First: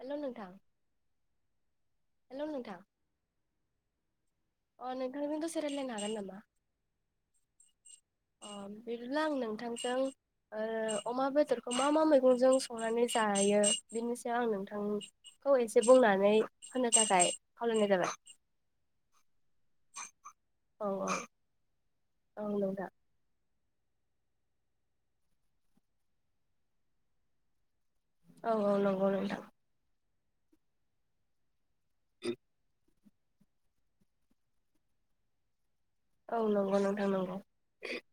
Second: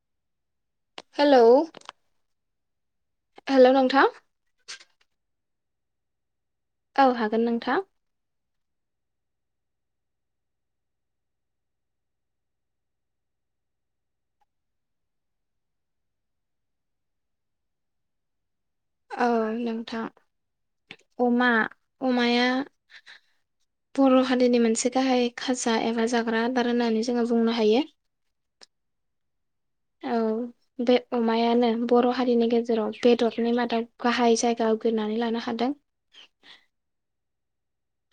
Hello हेल' hello नोंथां। Hello नोंथां। अ नोंथांजों दसे रायलायनो हागोन नामा? औ हागोन नोंथां। अ बिदिब्ला आं नोंथांजों ओ अमा बेदरखौ मा मा मैगंजों संनानै जायो? बेनि सायाव आं नोंथांखौ एसे बुंनानै होनो थाखाय खावलायनाय जाबाय। औ नोंथां, औ अमा औ अमाया नोंथां बर' हारिनि मोनसे गाहाय खाजा एबा जाग्रा आदार होननानै जोङो बुंनो हायो। औ औ नंगौ नोंथां। औ बे अमायानो। बर' हारिनि गेजेराव बे टलनि [unintelligible] मादाव गाहाय जायगा आवग्रिनानै लानो हादों। औ नंगौ नोंथां नंगौ।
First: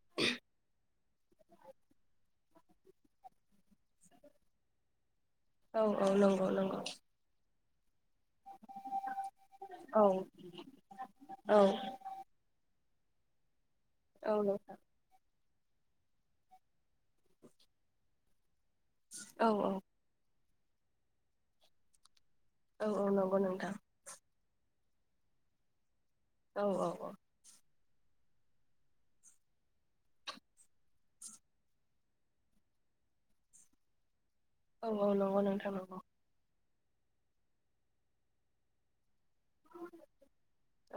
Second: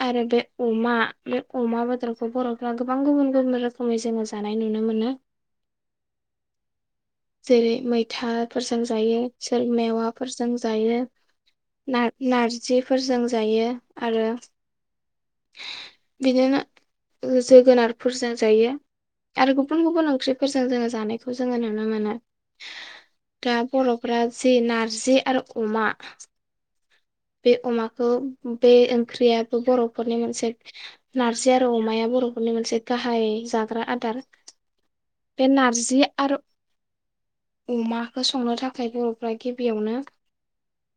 आरो बे अमा बे अमा बेदरखौ बर'फ्रा गोबां गुबुन गुबुन रोखोमै जोङो जानाय नुनो मोनो। औ औ नंगौ नंगौ। जेेरे मै थाफोरजों जायो सोर औ मेवाफोरजों जायो। औ नार नारजि फोरजों जायो आरो औ नोथां बिदिनो जोगोनारफोरजों जायो औ आरो गुबुन गुबुन ओंख्रिफ फोरजों जोङो जानायखौ जोङो नुनो मोनो। औ औ नंगौ दा नोंथां बर'फ्रा जि नार जे आरो अमा औ औ औ खौ बे ओंख्रिया बर'फोरनि मोनसे नारजि आरो अमाया बर'फोरनि मोनसे गाहाय जाग्रा आदार औ औ नंगौ बे नोंथां नंगौ नारजि आरो अमाखौ संनो थाखाय जों गिबियावनो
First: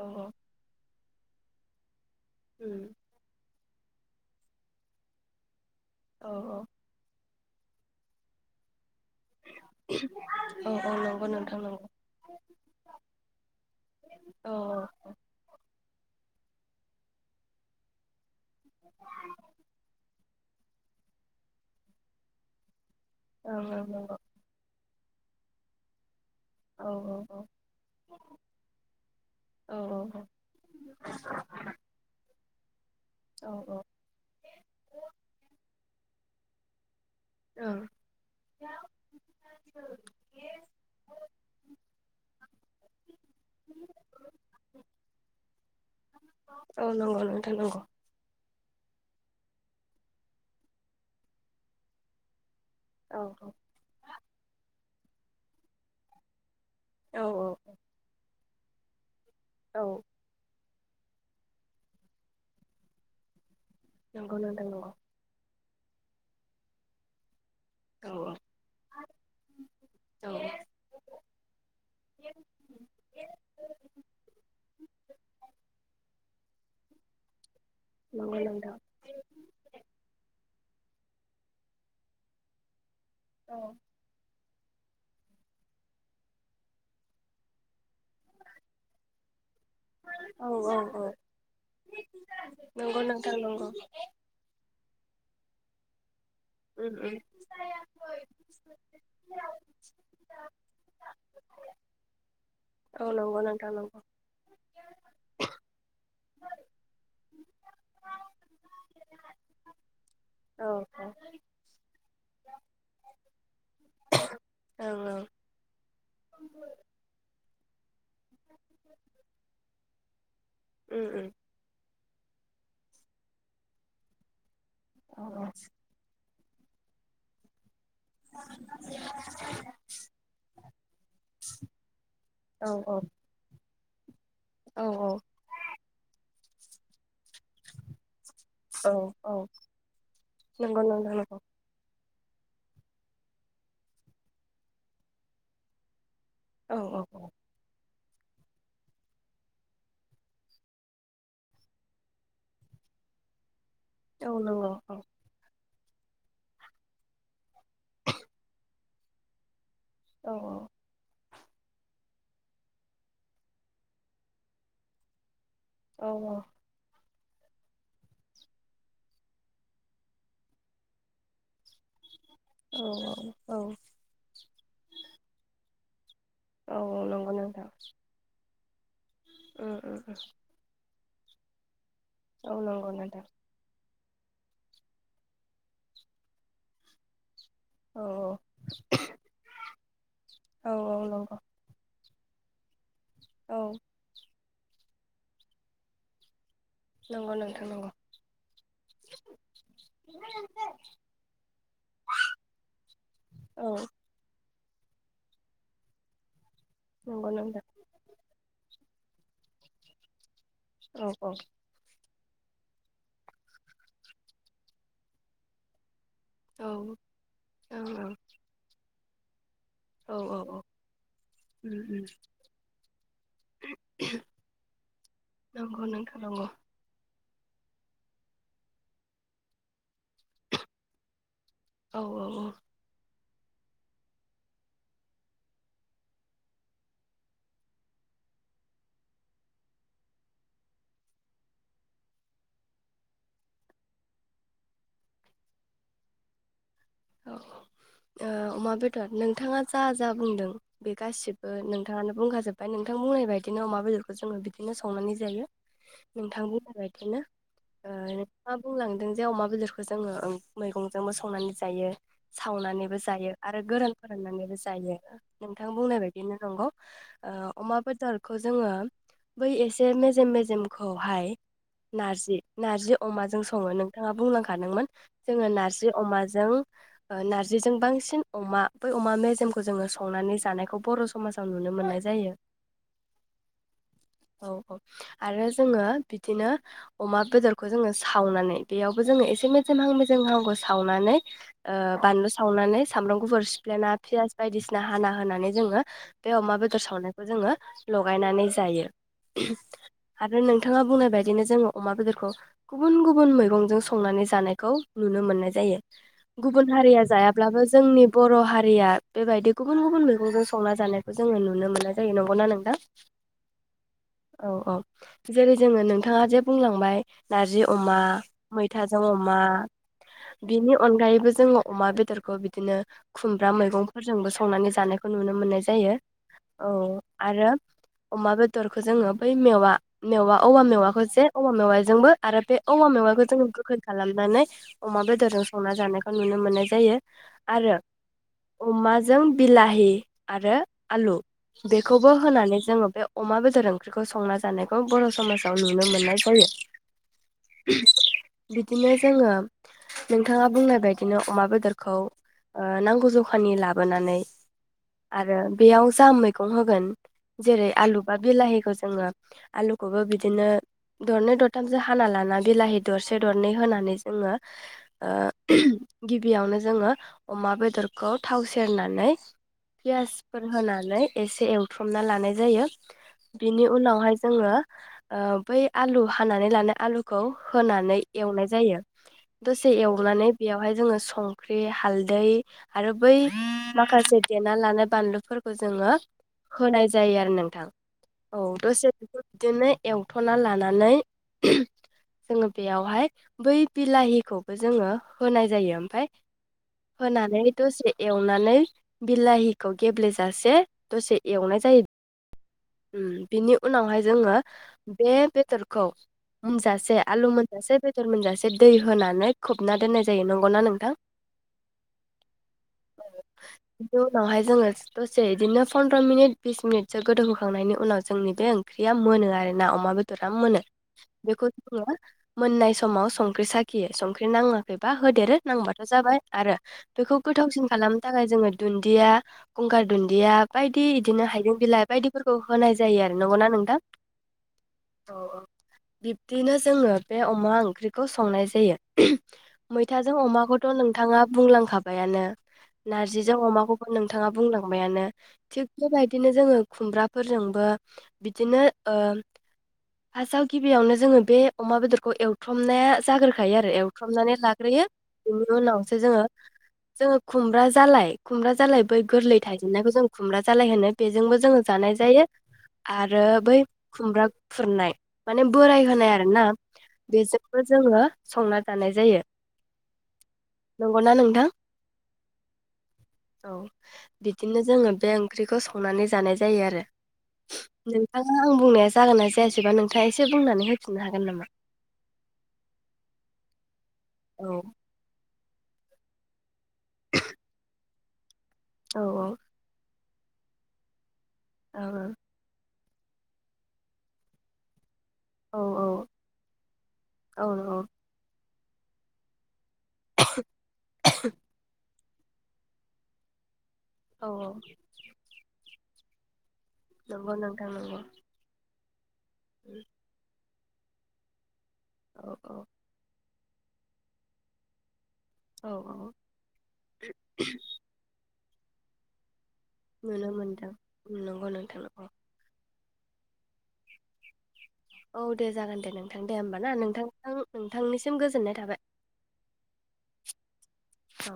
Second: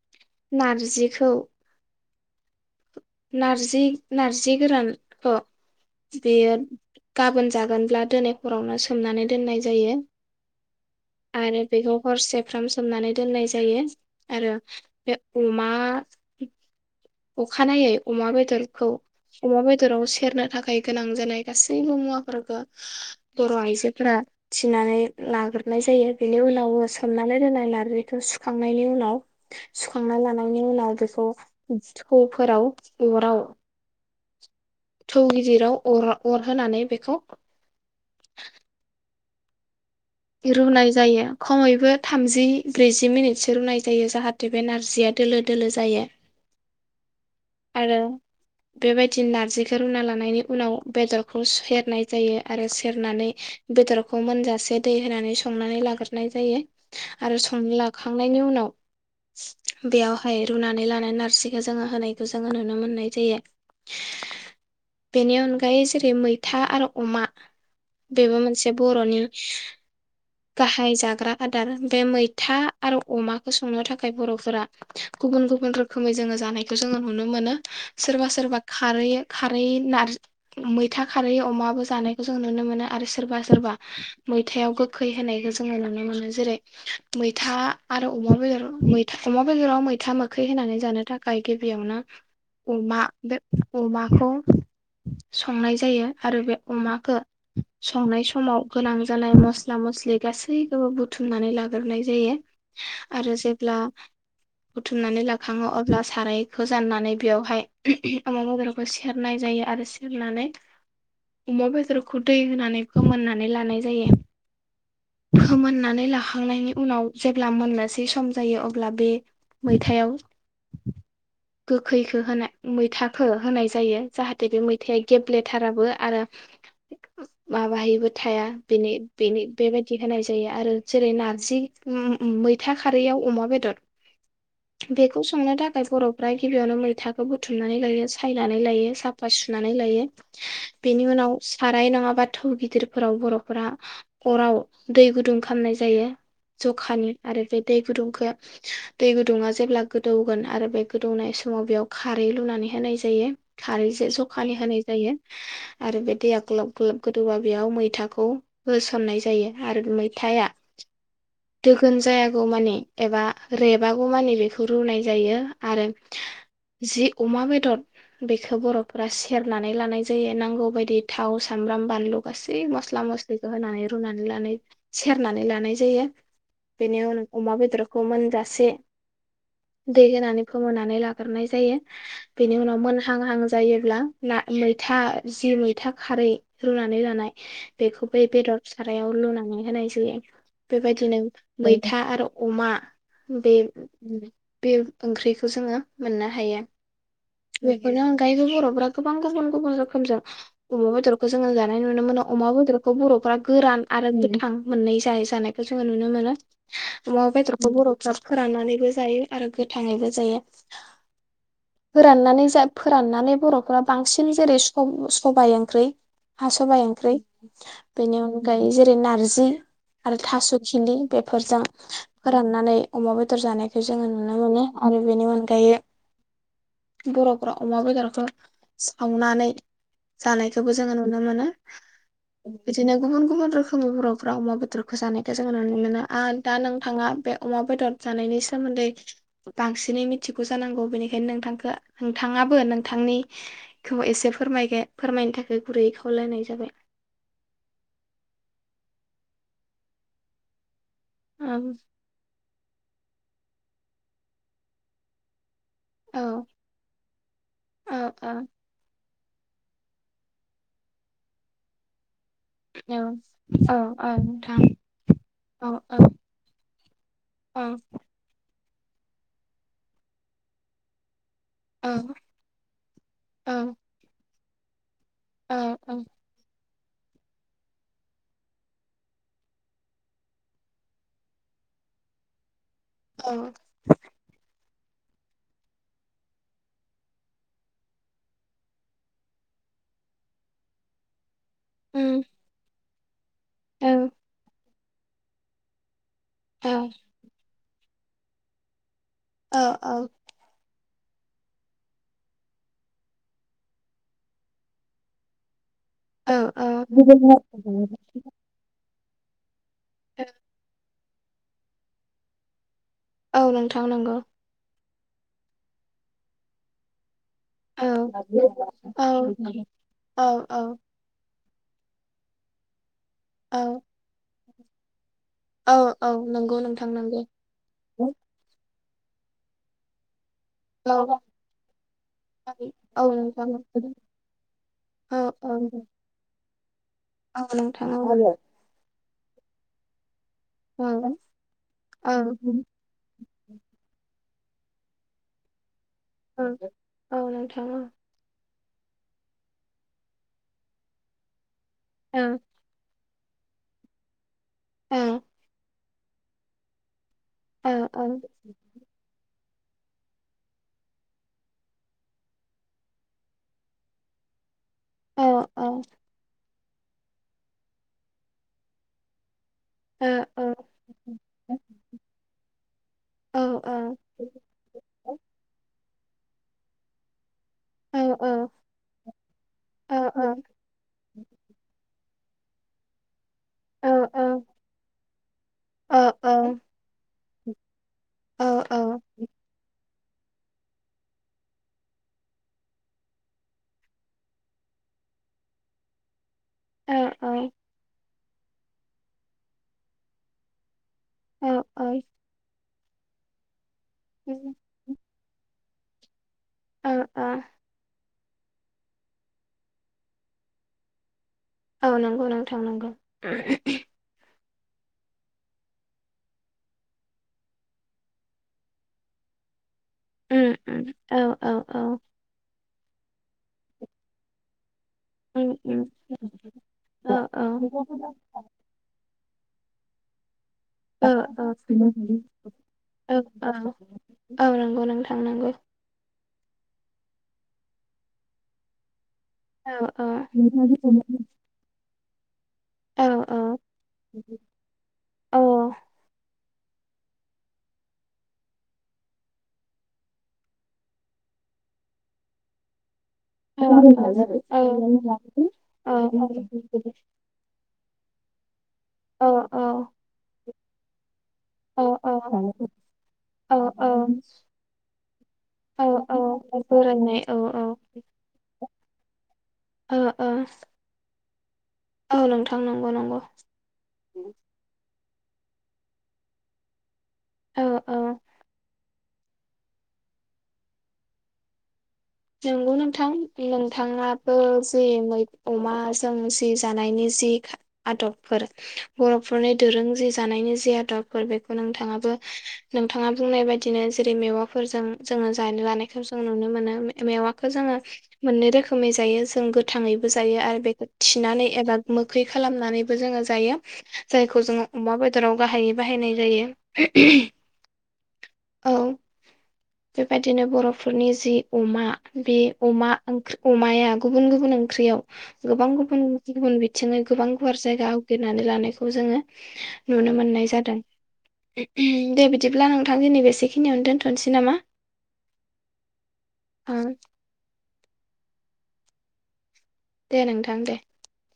औ नारजि [unintelligible] उम नारजि नारजि गोरानख औ बेयोद गाबोन जागोनब्ला दोनै हरावनो सो सोमनानै दोननाय जायो औ औ नंगौ नोंथां आरो नंगौ बेखौ हरसेफ्राम सोमनानै दोननाय जायो औ आरो बे अमा अखानायनायै अमाबेद बेदखौ अमा बेदराव सेरनो थाखाय गोनां जानाय गासैबो मुवाफोरखौ औ बर' आइजोफोरा थिनानै लाग्रोनाय जायो बेनि औ उनावबो सोमनानै दोननाय नार्जिखौ सुखांनायनि उनाव सुखांना लानायनि उनाव बेखौ [unintelligible] फोराव औ अराव औ थौ गिदिराव अर अरहोनानै बेखौ औ रुनाय जायो खमैबो थामजि ब्रैजि मिनिटसो रुनाय जायो जाहाथे बे नारजिया दोलो दोलो जायो औ नंगौ नो नंगौ आरो बेबायदि नारजिखौ रुना लानायनि उनाव बेदरखौ सु सेरनाय जायो। आरो औ सेरनानै बेदरखौ मोनजासे दै होनानै संनानै लाग्रोनाय जायो‌। औ आरो संनो औ लाखांनायनि उनाव बेयावहाय रुनाय नै नारसिखौ जोङो होनाय खौ जोङो नुनो मोननाय जायो। नंगौ नोंथां नंगौ गायै जेरै मैथा आरो अमा औ बेबो औ मोनसे नंगौ बर'नि नोंथां गाहाय जाग्रा आदार बे मैथा आरो अमाखौ संनो थाखाय बर'फोरा गुबुन गुबुन रोखोमै जोङो जानाय खौ जोङो नुनो मोनो। सोरबा सोरबा खारै खारै नार्ज मैथा खारै अमाबो जानायखौ जों नुनो मोनो आरो सोरबा सोरबा मै थायाव गो खै होनायखो जोङो नुनो मोनो जेरै मैथा आरो अमा बेदर मैथा अमा बेेदराव मैथा मोखै औ होनानै जानो थाखाय गिबियावनो औ नंगौ अमा नोंथां बे नंगौ अमाखौ संनाय जायो। आरो बे उम अमाखो उम संनाय समाव गोनां जानाय मस ला मस्लि गासैखोबो बुथुमनानै लाग्रोनाय जायो औ आरो नंगौ नोंथां जेब्ला नंगौ बुथुमनानै लाखाङो अब्ला सारायखो जाननानै बेयावहाय अमा बेदरखौ सेरनाय जायो आरो सेरनानै औ अमा बेदरखौ दै होनानै फोमोननानै लानाय जायो। औ औ फोमोननानै ला खांनायनि उनाव जेब्ला मोननोसै बे सम जायो अब्ला बे मैथायाव उम उम गोग खैखो होना मैथाखो होनाय जायो जाहाथे बे मै थाया औ औ गेब्लेथाराबो आरो माबाहैब बो थाया बेनि बेनि बेबायदि होनाय जायो आरो जेरै नारजि उम उम मैथा खारैयाव अमा बेदर औ बेखौ सोंनो थाखाय बर'फ्रा गिबियावनो मैथाखौ बुथुमनानै लायो सायनानै औ लायो साफा औ सुनानै लायो नंगौ बेनि नोंथां उनाव नंगौ साराय नङाबा थौ गिदिरफोराव बर'फोरा अराव दै गुदुं खामनाय जायो। औ औ जखानि आरो बे दै गुदुंखो दै गुदुङा जेब्ला गोदौगोन आरो बे गोदौनाय समाव बेयाव खारै लुनानै होनाय जायो। खारैसे औ जखालि नंगौ होनाय औ जायो। आरो बे दैया ग्लाब ग्लब गोदौबा बेयाव मैथाखौ होस सननाय जायो। आरोथ औ मैथाया दोगोन जायागौ मानि एबा रेबागौ मानि बेखौ रुनाय जायो। आरो औ जि अमा बेदद बेखौ बर'फोरा सेरनानै लानाय जायो नांगौ बायदि थाव, सामब्राम, बानलु गासै मस्ला मस्लिखो औ होनानै [unintelligible] सेरनानै ला नाय जायो। बेनि औ उन नंगौ अमा नोंथां बेदरखौ मोनजासे उम दै उम होनानै फोमोनानै ला ओरनाय जायो। औ बेनि उनाव नंगौ नोंथां मोनहांहां जायोब्ला ना मैथा जि मैथा खारै रुनानै लानाय औ बेखौ बै बेदद सारायाव लुनानै होनाय जायो औ औ बेबायदिनो नंगौ मैथा आरो अमा बे औ बे ओंख्रिखो जोङो मोननो हायो। नंगौ नोंथां नंगौ बेफोरनि अनगायैबो बर'फोरा गोबां गुबुन गुबुन रोखोमजों अमा बेदरखो जोङो जानाय नुनो मोनो अमा बेदरखौ बर'फ्रा औ गोरान आरो गोथ थां मोननै जाय जानायखौ जोङो नुनो मोनो। अमा नंगौ नोंथां बेदरखौ बर'फ्रा फोराननानैबो जायो आरो गोथाङैबो जायो। औ औ फोराननानै जा फोराननानै बर'फोरा बांसिन जेरै सब सबाइ ओंख्रै हा औ सबाइ ओंख्रै बेनि अन ओइ जेरै नारजि औ आरो औ थास' औ खिलि बेफोरजों उम उम फोराननानै अमा बेदर जानायखो जोङो नुनो मोनो आरो बेनि अनगायै नंगौ नोंथां नंगौ [inaudible] बर' अराव अमा बेदरखो सावनानै जानायखौबो जोङो नुनो मोनो औ बिदिनो गुबुन गुबुन रोखोमनि बर'फोरा अमा बेदरखौ जानायखौ जोङो नुनो मोनो आरो दा नोंथाङा बे अमा बेदर जानायनि सोमोन्दै बांसिनै मिथिगौ जानांगौ बेनिखायनो नोंथांखौ नोथाङाबो नोंथांनि खौ एसे फोरमायगो फोरमायनो थाखाय गुरैयै खावलायनाय जाबाय ओ अमा बेदर नोंथाङा जा जा बुंदों बे गासिबो ओं नोंथाङानो बुंखाजोब ओमफ्राय नोंथां बुंनाय बायदिनो अमा बेदरखौ जोङो बिदिनो संनानै जायो औ नोंथां बुंनाय बायदिनै औ औ नोंथाङा बुंलांदों जे बे अमा बेदरखौ जोङो ओं मैगंजोंबो संनानै जा जायो सावनानैबो औ जायो आरो औ गोरान औ फोराननानैबो नोंथां जायो नोंथां औ औ बुंनाय बायदिनो नंगौ ओ औ अमा बेदरखौ जोङो बै एसे मेजेम मेजेमखौहाय नारजि नारजि अमाजों औ सङो नोंथाङा बुंलां खादोंमोन जोङो औ नारजि औ अमा ओ नार्जिजों बांसिन अमा बै अमा मेजेमखौ जोङो संनानै जानायखौ बर' समाजाव नुनो मोननाय जायो औ औ औ आरो जोङो बिदिनो अमा बेदरखौ जोङो सावनानै बेयावबो जोङो एसे मेजेहां मेजेमहांखौ सावनानै ओ उम बानलु सावनानै [unintelligible] गुफुर औ सिफ्लेना फियास बायदिसिना ना हाना होनानै जोङो बे अमा औ बेदर सावनायखौ जोङो लगायनानै जायो औ औ आरो नोंथाङा बुंनाय बेबायदिनो जोङो अमा बेदरखौ गुबुन गुबुन मैगंजों संनानै जानायखौ नुनो मोननाय जायो औ गुबुन औ हारिया जायाब्लाबो जोंनि बर' हारिया बेबायदि गुबुन गुबुन मैगंजों संना जानाय जोङो नुनो मोननाय जायो नंगौना नोंथां औ नोंथां नंगौ औ औ जेरै जोङो नोंथाङा जे बुंलांबाय नारजि औ अमा मैथाजों औ अमा औ बिनि अनगायैबो जोङो अमा बेदरखौ बिदिनो खुमब्रा औ मैगंफोरजोंबो स संनानै जानाय खौ नुनो मोननाय औ जायो औ नंगौ औ नोंथां नंगौ आरो अमा बेदर जोङो बै मेवा मेवा औवा औ मेवाखौ जे औवा मेवाजोंबो आरो बे औवा औ मेवाखौ जोंङ नोंथां गोखै खालामनानै अमा बे औ संना जानायखौ नुनो मोननाय जायो। औ नोंथाङा औ जों बिलाहि आरो औ आलु बेखौबो औ होनानै जोङो बे अमा बेदर ओंख्रिखौ संना जा नाइखौ बर' समाजाव नु नुनो मोननाय जायो। औ नोंथां बिदिनो जोङो नोंथाङा बुंनाय बायदिनो अमा बेदरखौ औ नांगौ जख खानि लाबोनानै आरो बेयाव जा मैगं होगोन जेरै आलु बा बिलाहिखौ जोङो आलुखौबो बिदिनो दरनै दरथामसो हाना लाना बिलाहि दरसे दरनै होनानै जोङो ओ गिबियावनो जो जोङो अमा बेदरखौ थाव सेरनानै पियासफोर होनानै एसे एवथ्रमना लानाय जायो बेनि उनावहाय जोङो ओ बै आलु हानानै लानाय आलुखौ होनानै एवनाय जायो। दसे एवनानै बेयावहाय जोङो संख्रि हाल हालदै आरो बै माखासे देना लानाय बानलुफोरखौ जोङो होनाय जायो आरो नोंथां औ दसे बेखौ बिदिनो एवथ'ना लानानै जोङो बेयावहाय बै बिलाहि खौबो जोङो होनाय जायो ओमफाय होनानै दसे एवनानै बिलाहिखौ गेब्लेेजासे ए दसे एवनाय जायो। हम बिनि उनावहाय जोङो बे बेदरखौ मोनजासे आलु मोनजासे बे सोर मोनजासे दै होनानै खोबना दोननाय जायो नंगौना नोंथां औ नंगौ नोंथां नांगौ बिनि उनावहाय जोङो दसे बिदिनो फन्द्र' मिनिट बिस मिनिटसो गोदौहोखांनायनि उनाव जोंनि बे ओंख्रिया मोनो आरोना अमा बेदरा उम मोनो उम औ बेखौ औ औ जोङो मोननाय सम समाव संख्रि सा खि संख्रि नाङो बा होदेरो उम नांबाथ' उम जाबाय आरो औ बेखौ औ गोथावसिन खालामनो थाखाय जोङो दुन्दिया गंगार दुन्दिया बायदि औ बिदिनो हाइजें बिलाइ बायदिफोरखौ होनाय जायो औ आरो नंगौना औ नोंथां औ नंगौ औ नोंथां औ नंगौ बिब्दिनो जोङो बे अमा ओंख्रिखौ संनाय जायो औ औ मैथाजों अमाखौथ' नोंथाङा बुंलांखा माबायानो औ औ नारजिजों अमाखौबो नोंथाङा बुंलांबायानो थिग बेबायदिनो जोङो खुमब्राफोरजोंबो बिदिनो ओ फारसाव गिबियावनो जोङो बे अमा बेदरखौ एवफ्रामनाया जागोन खायो आरो एवफ्रामनानै लाग्रोयो बेनि औ उनावसो जोङो औ जोङो खुमब्रा जालाय खुमब्रा जालाय बै औ गोरलै थाइजेनन्नायखौ जों खुमब्रा जालाय होनोनो बेजोंबो जोङो औ जानाय औ जायो आरो औ बै औ खुमब्रा खुरनाय माने बोराय औ होनाय आरोना औ बोरायनाय औ बेजोंबो औ जोङो संना जानाय जायो ओ ओ नंगौ ना नोंथां औ नोंथां नंगौ नंगौ औ बिदिनो जोङो बे ओंख्रिखौ संनानै जानाय जायो आरो औ औ नोंथाङा आं बुंनाय जागोनना जायासैबा नोंथाङा एसे बुंनानै होफिननो हागोन नामा? नंगौ नोंथां नों थाङाबो औ जे मै अमाजों जि जानायनि जि आदब फोर औ बर'फोरनि दोरों जि जानायनि जे आदब फोर बेखौ औ नोंथाङाबो नोंथाङा बुंनाय बायदिनो जेरै मेवाफोरजों जोङो औ जानो लानायखौ जों नुनो मोनो मे औ मेवाखो जोङो मोननै रो खोमै जायो जों गो थाङैबो जायो आरो बेखौ थिनानै एबा मोखै खालामनानैबो जोङो जायो। औ जायखौ जोङो अमा बेदराव बाहायो बाहायनाय जायो। नंगौ नोंथां नंगौ। औ बेबायदिनो बर' फोरनि जि अमा औ बे औ अमा ओं अमाया गुबुन गुबुन ओंख्रियाव गोबां औ गुबुन औ गुबुन बिथिङै गोबां गुवार जायगा आवग्रि नानै लानायखौ जोङो नुनो मोननाय जादों नंगौ नोंथां नंगौ दे बिदिब्ला नों थां दिनै बेसेखिनियावनो दोनथ'नोसै नामा? औ दे जागोन दे नों थां दे ओमबा ना नोंथां नोंथांनिसि गोजोननाय थाबाय। दे नोंथां दे। औ